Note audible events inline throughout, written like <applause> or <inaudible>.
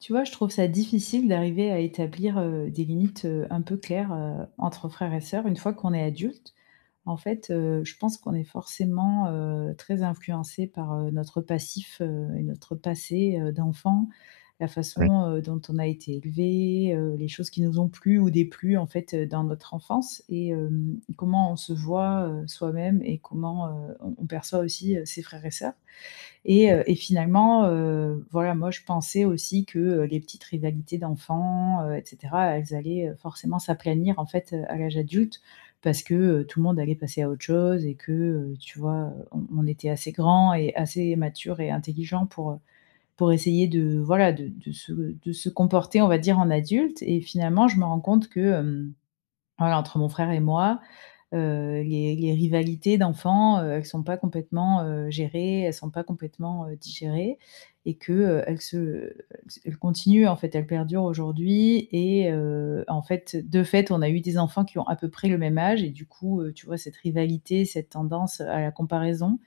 Tu vois, je trouve ça difficile d'arriver à établir, des limites, un peu claires, entre frères et sœurs une fois qu'on est adulte. En fait, je pense qu'on est forcément, très influencé par, notre passif, et notre passé, d'enfant, la façon, dont on a été élevé, les choses qui nous ont plu ou déplu, en fait, dans notre enfance et comment on se voit, soi-même et comment, on perçoit aussi, ses frères et sœurs. Et finalement, voilà, moi, je pensais aussi que, les petites rivalités d'enfants, et cetera, elles allaient, forcément s'aplanir, en fait, à l'âge adulte parce que, tout le monde allait passer à autre chose et que, tu vois, on était assez grands et assez matures et intelligents pour essayer de, voilà, de se comporter, on va dire, en adulte et finalement, je me rends compte que, euh, voilà, entre mon frère et moi, les rivalités d'enfants, elles sont pas complètement, gérées, elles sont pas complètement, digérées et que, elles continuent en fait, elles perdurent aujourd'hui et en fait, de fait, on a eu des enfants qui ont à peu près le même âge et du coup, tu vois, cette rivalité, cette tendance à la comparaison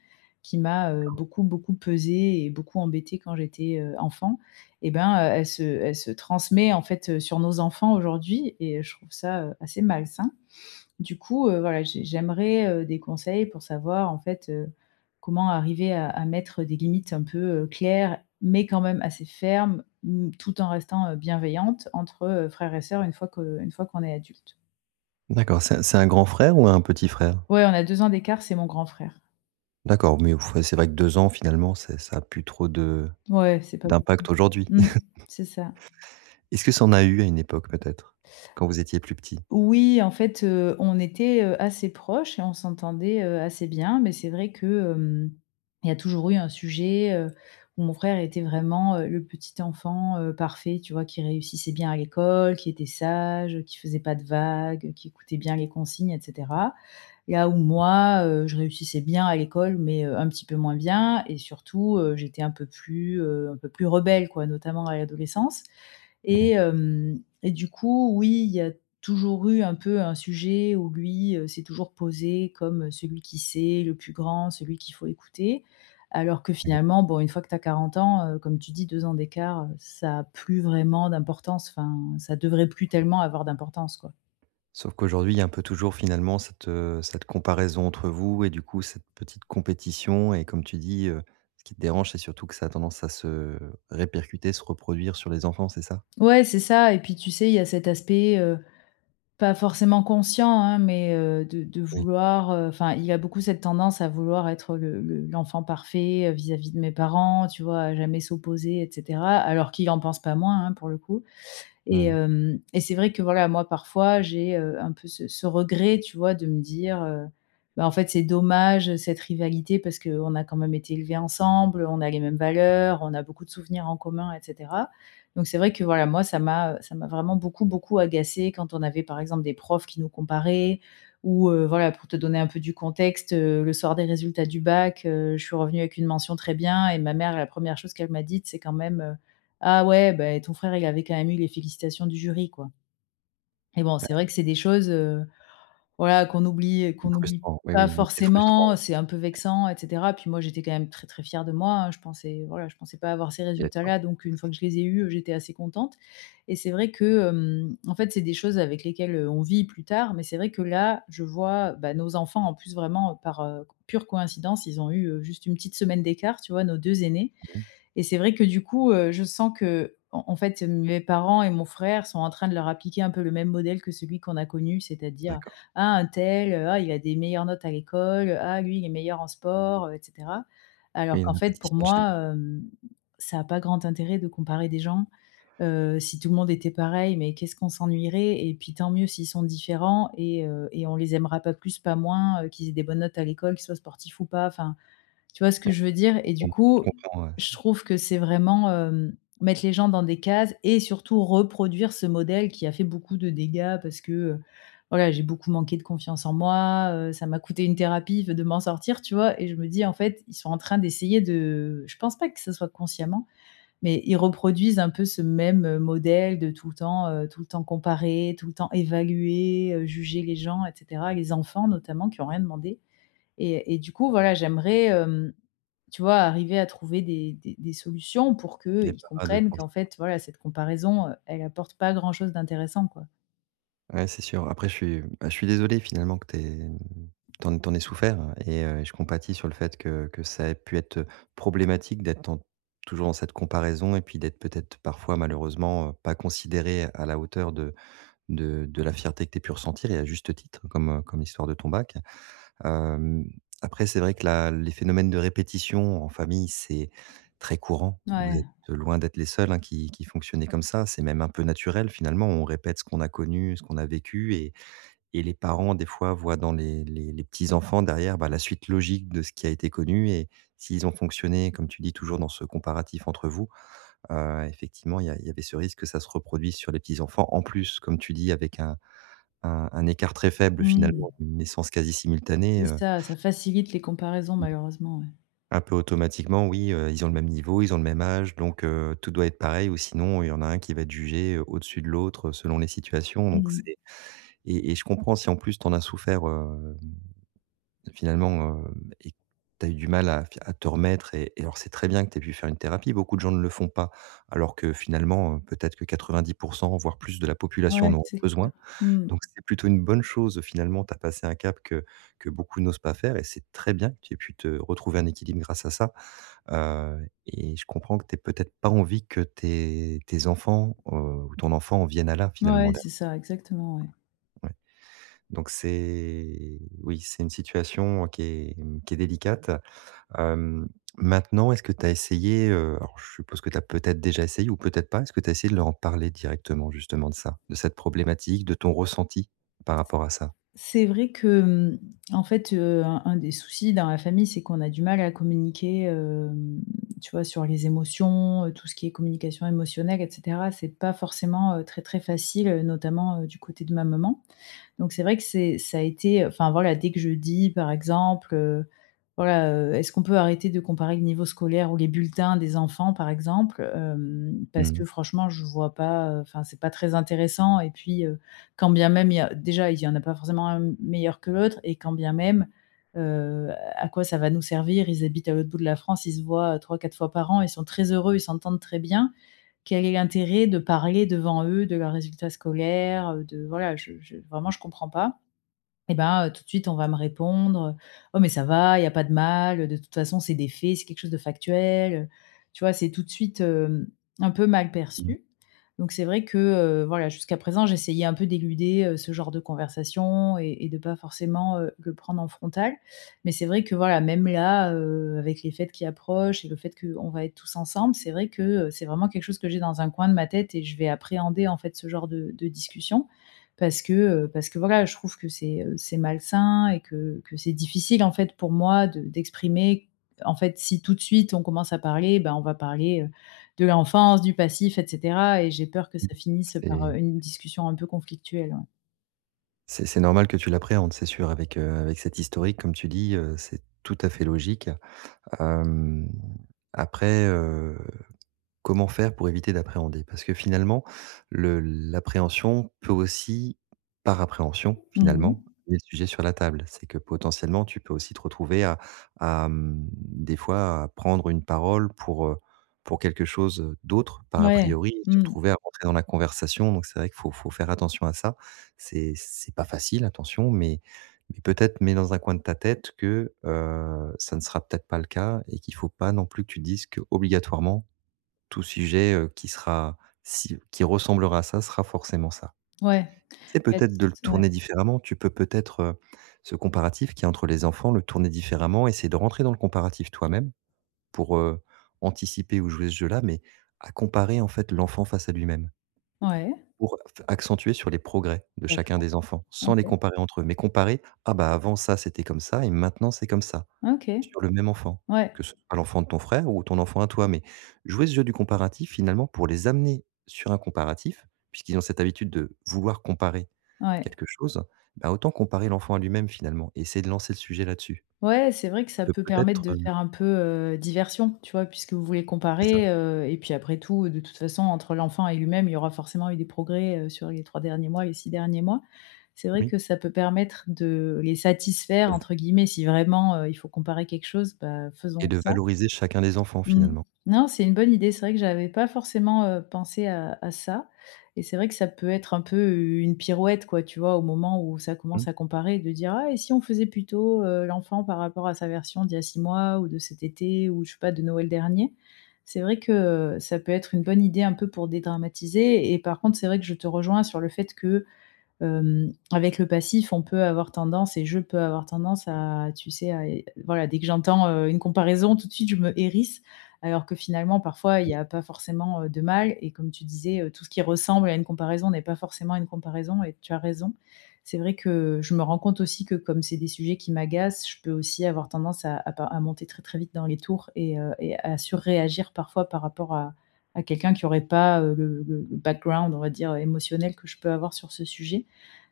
qui m'a, beaucoup, beaucoup pesée et beaucoup embêtée quand j'étais, enfant et ben, elle se transmet en fait, sur nos enfants aujourd'hui et je trouve ça, assez malsain. Du coup, voilà, j'aimerais, des conseils pour savoir en fait, comment arriver à mettre des limites un peu, claires, mais quand même assez fermes, mmh, tout en restant, bienveillante entre, frères et sœurs une fois qu'on est adulte. D'accord, c'est un grand frère ou un petit frère? Ouais, on a 2 ans d'écart, c'est mon grand frère. D'accord, mais ouf, ouais, c'est vrai que 2 ans finalement, c'est ça a plus trop de Ouais, c'est pas beau. d'impact aujourd'hui. Mmh, <laughs> c'est ça. Est-ce que ça en a eu à une époque peut-être? Quand vous étiez plus petit? Oui, en fait, on était, assez proches et on s'entendait, assez bien, mais c'est vrai que, hem, il y a toujours eu un sujet, où mon frère était vraiment, le petit enfant, parfait, tu vois? Qui réussissait bien à l'école, qui était sage, qui faisait pas de vagues, qui écoutait bien les consignes et cetera. Là où moi, je réussissais bien à l'école, mais, un petit peu moins bien et surtout, j'étais un peu plus rebelle, quoi, notamment à l'adolescence Oui, et du coup, oui, il y a toujours eu un peu un sujet où lui, s'est toujours posé comme, celui qui sait, le plus grand, celui qu'il faut écouter. Alors que d'accord. finalement, bon, une fois que tu as 40 ans, comme tu dis, 2 ans d'écart, ça a plus vraiment d'importance, enfin, ça devrait plus tellement avoir d'importance, quoi. Sauf qu'aujourd'hui, il y a un peu toujours finalement cette, cette comparaison entre vous et du coup cette petite compétition et comme tu dis, ce qui te dérange, c'est surtout que ça a tendance à se répercuter, se reproduire sur les enfants, c'est ça? Ouais, c'est ça et puis tu sais, il y a cet aspect, pas forcément conscient, hein, mais, de Oui. vouloir, enfin, il a beaucoup cette tendance à vouloir être le l'enfant parfait, vis-à-vis de mes parents, tu vois? À jamais s'opposer et cetera, alors qu'il en pense pas moins, hein, pour le coup. Et Mmh. hem et c'est vrai que voilà, moi parfois j'ai, un peu ce regret, tu vois, de me dire: «Bah, en fait, c'est dommage cette rivalité parce qu'on a quand même été élevés ensemble, on a les mêmes valeurs, on a beaucoup de souvenirs en commun et cetera». Donc c'est vrai que voilà, moi ça m'a vraiment beaucoup, beaucoup agacé quand on avait par exemple des profs qui nous comparaient ou, voilà pour te donner un peu du contexte, le soir des résultats du bac, je suis revenue avec une mention très bien et ma mère la première chose qu'elle m'a dite c'est quand même, ah ouais, beh, ton frère, il avait quand même eu les félicitations du jury, quoi. Et bon, c'est vrai que c'est des choses, voilà, qu'on oublie C'est qu'on oublie frustrant, oui, pas oui, mais c'est frustrant. forcément, c'est un peu vexant et cetera. Puis moi, j'étais quand même très, très fière de moi, hein. Je pensais voilà, je pensais pas avoir ces Il y a de quoi. résultats-là, donc une fois que je les ai eus, j'étais assez contente. Et c'est vrai que, en fait, c'est des choses avec lesquelles, on vit plus tard, mais c'est vrai que là, je vois, bah, nos enfants, en plus, vraiment, par, pure coïncidence, ils ont eu, juste une petite semaine d'écart, tu vois, nos 2 aînés. Mmh. Et c'est vrai que du coup, je sens que, en fait, mes parents et mon frère sont en train de leur appliquer un peu le même modèle que celui qu'on a connu, c'est-à-dire: D'accord. «Ah, untel, ah, il a des meilleures notes à l'école, ah, lui, il est meilleur en sport», et cetera. Alors Oui, qu'en une fait, répétition pour de schéma, moi, ça a pas grand intérêt de comparer des gens. Si tout le monde était pareil, mais qu'est-ce qu'on s'ennuierait? Et puis tant mieux s'ils sont différents et on les aimera pas plus, pas moins, qu'ils aient des bonnes notes à l'école, qu'ils soient sportifs ou pas. Enfin, tu vois ce que je veux dire? Et du coup, je comprends, ouais. je trouve que c'est vraiment, mettre les gens dans des cases et surtout reproduire ce modèle qui a fait beaucoup de dégâts parce que, voilà, j'ai beaucoup manqué de confiance en moi, ça m'a coûté une thérapie de m'en sortir, tu vois? Et je me dis: «En fait, ils sont en train d'essayer de» je pense pas que ce soit consciemment, mais ils reproduisent un peu ce même, modèle de tout le temps comparer, tout le temps évaluer, juger les gens et cetera, les enfants notamment qui ont rien demandé. Et du coup, voilà, j'aimerais, tu vois, arriver à trouver des solutions pour Des qu'ils parades, ouais, comprennent pour qu'en ça. fait, voilà, cette comparaison, elle apporte pas grand-chose d'intéressant, quoi. Ouais, c'est sûr. Après, je suis désolé finalement que t'aies, t'en en aies souffert et je compatis sur le fait que ça ait pu être problématique d'être en toujours dans cette comparaison et puis d'être peut-être parfois malheureusement, pas considéré à la hauteur de de la fierté que tu aies pu ressentir et à juste titre, comme, comme l'histoire de ton bac. Hem, Après, c'est vrai que la les phénomènes de répétition en famille, c'est très courant. Vous Ouais. êtes loin d'être les seuls, hein, qui fonctionnez comme ça. C'est même un peu naturel finalement. On répète ce qu'on a connu, ce qu'on a vécu et les parents, des fois, voient dans les les petits-enfants derrière, bah, la suite logique de ce qui a été connu et s'ils ont fonctionné, comme tu dis, toujours dans ce comparatif entre vous, effectivement, il y avait ce risque que ça se reproduise sur les petits-enfants. En plus, comme tu dis, avec un un écart très faible Mmh. finalement, une naissance quasi C'est simultanée, heu. ça, ça facilite les comparaisons malheureusement, ouais. Un peu automatiquement, oui, ils ont le même niveau, ils ont le même âge, donc tout doit être pareil ou sinon il y en a un qui va être jugé, au-dessus de l'autre, selon les situations, donc Mmh. c'est. Et je comprends si en plus tu en as souffert, finalement, et que tu as eu du mal à te remettre et alors c'est très bien que tu aies pu faire une thérapie. Beaucoup de gens ne le font pas, alors que finalement, peut-être que 90 voire plus de la population en Ouais, auront c'est clair. besoin, Mmh. donc c'est plutôt une bonne chose, finalement. Tu as passé un cap que beaucoup n'osent pas faire et c'est très bien que tu aies pu te retrouver un équilibre grâce à ça. Et je comprends que tu peut-être pas envie que tes enfants, ou ton enfant en vienne à là finalement Ouais, dè c'est ça, exactement, ouais. ouais. Donc c'est oui, c'est une situation qui est, mmh, qui est délicate. Hem, maintenant, est-ce que tu as essayé, alors je suppose que tu as peut-être déjà essayé ou peut-être pas, est-ce que tu as essayé de leur en parler directement justement de ça, de cette problématique, de ton ressenti par rapport à ça? C'est vrai que, mmh, en fait, un des soucis dans la famille, c'est qu'on a du mal à communiquer, tu vois, sur les émotions, tout ce qui est communication émotionnelle et cetera. C'est pas forcément, très, très facile, notamment, du côté de ma maman. Donc c'est vrai que c'est ça a été enfin voilà, dès que je dis par exemple, voilà: «Est-ce qu'on peut arrêter de comparer le niveau scolaire ou les bulletins des enfants?» par exemple, Mmh parce que mh. franchement je vois pas, enfin c'est pas très intéressant et puis, quand bien même il y a déjà il y en a pas forcément un meilleur que l'autre et quand bien même, à quoi ça va nous servir? Ils habitent à l'autre bout de la France, ils se voient trois quatre fois par an, ils sont très heureux, ils s'entendent très bien. Quel est l'intérêt de parler devant eux de leurs résultats scolaires, de voilà, je vraiment je comprends pas. Et ben, tout de suite on va me répondre, «Oh mais ça va, il y a pas de mal, de toute façon c'est des faits, c'est quelque chose de factuel», tu vois? C'est tout de suite, un peu mal Mmh. perçu. Donc c'est vrai que, voilà, jusqu'à présent, j'essayais un peu d'éluder, ce genre de conversation et de pas forcément, le prendre en frontal. Mais c'est vrai que, voilà, même là, avec les fêtes qui approchent et le fait qu'on va être tous ensemble, c'est vrai que, c'est vraiment quelque chose que j'ai dans un coin de ma tête et je vais appréhender, en fait, ce genre de discussion parce que, voilà, je trouve que c'est malsain et que c'est difficile, en fait, pour moi de d'exprimer en fait, si tout de suite on commence à parler, ben, on va parler, de l'enfance, du passif, et cetera et j'ai peur que ça finisse par, C'est une discussion un peu conflictuelle, ouais. c'est normal que tu l'appréhendes, c'est sûr avec, avec cet historique comme tu dis, c'est tout à fait logique. Hem, après, heu. Comment faire pour éviter d'appréhender? Parce que finalement, le l'appréhension peut aussi, par appréhension, Mmh. finalement, amener le sujet sur la table. C'est que potentiellement, tu peux aussi te retrouver à des fois, à prendre une parole pour quelque chose d'autre, par a Ouais. priori, et se Mmh. retrouver à rentrer dans la conversation. Donc c'est vrai qu'il faut faire attention à ça. C'est pas facile, attention, mais peut-être mets dans un coin de ta tête que, ça ne sera peut-être pas le cas et qu'il faut pas non plus que tu te dises que obligatoirement tout sujet, qui sera si qui ressemblera à ça, sera forcément ça. Ouais. C'est Peut-être, peut-être de le ouais. tourner différemment. Tu peux peut-être, ce comparatif qui est entre les enfants, le tourner différemment, essayer de rentrer dans le comparatif toi-même pour, anticiper ou jouer ce jeu-là, mais à comparer en fait l'enfant face à lui-même. Ouais. Pour f accentuer sur les progrès de chacun D'accord. des enfants, sans les OK. comparer entre eux, mais comparer: «Ah bah, avant ça, c'était comme ça et maintenant c'est comme ça». OK. Sur le même enfant, Ouais. que ce soit l'enfant de ton frère ou ton enfant à toi, mais jouer ce jeu du comparatif finalement pour les amener sur un comparatif, puisqu'ils ont cette habitude de vouloir comparer Ouais. quelque chose, bah, autant comparer l'enfant à lui-même finalement et essayer de lancer le sujet là-dessus. Ouais, c'est vrai que Ça ça peut peut permettre peut-être, de faire un peu, diversion, tu vois? Puisque vous voulez c'est ça, comparer, et puis après tout, de toute façon, entre l'enfant et lui-même, il y aura forcément eu des progrès, sur les 3 derniers mois, les 6 derniers mois. C'est vrai oui que ça peut permettre de «les satisfaire» entre guillemets. Si vraiment, il faut comparer quelque chose, bah, et faisons de ça valoriser chacun des enfants Mmh. finalement. Non, c'est une bonne idée. C'est vrai que j'avais pas forcément, pensé à ça et c'est vrai que ça peut être un peu, une pirouette, quoi, tu vois? Au moment où ça Mmh, commence à comparer, de dire: «Ah et si on faisait plutôt, l'enfant par rapport à sa version d'il y a 6 mois ou de cet été ou je sais pas, de Noël dernier». C'est vrai que, ça peut être une bonne idée un peu pour dédramatiser et par contre, c'est vrai que je te rejoins sur le fait que, avec le passif, on peut avoir tendance et je peux avoir tendance à, tu sais, à voilà, dès que j'entends, une comparaison, tout de suite, je me hérisse, alors que finalement, parfois, il n'y oui. a pas forcément, de mal et comme tu disais, tout ce qui ressemble à une comparaison n'est pas forcément une comparaison et tu as raison. C'est vrai que je me rends compte aussi que comme c'est des sujets qui m'agacent, je peux aussi avoir tendance à pas à monter très, très vite dans les tours et à surréagir parfois par rapport à quelqu'un qui n'aurait pas, le background, on va dire, émotionnel que je peux avoir sur ce sujet.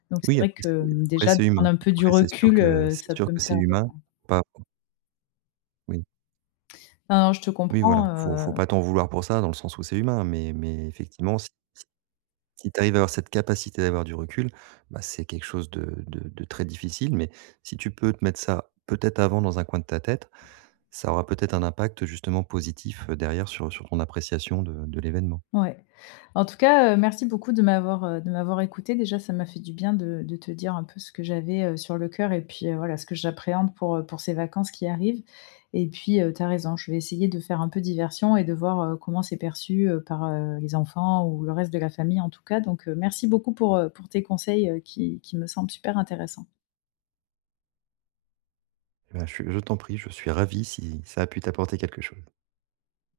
Donc c'est Oui, vrai que, après déjà de c'est prendre humain. un peu du Après c'est sûr recul, ça peut me que c'est servir. humain, pas oui. Non, non, je te Oui voilà, comprends, faut pas t'en vouloir pour ça dans le sens où c'est humain, mais effectivement si. Si tu arrives à avoir cette capacité d'avoir du recul, bah, c'est quelque chose de de très difficile, mais si tu peux te mettre ça peut-être avant dans un coin de ta tête, ça aura peut-être un impact justement positif, derrière sur ton appréciation de l'événement. ouais. En tout cas, merci beaucoup de m'avoir écoutée. Déjà, ça m'a fait du bien de te dire un peu ce que j'avais, sur le cœur et puis, voilà, ce que j'appréhende pour ces vacances qui arrivent et puis, tu as raison, je vais essayer de faire un peu diversion et de voir, comment c'est perçu, par, les enfants ou le reste de la famille en tout cas. Donc, merci beaucoup pour tes conseils, qui me semblent super intéressants. Bah, je t'en prie, je suis ravi si ça a pu t'apporter quelque chose.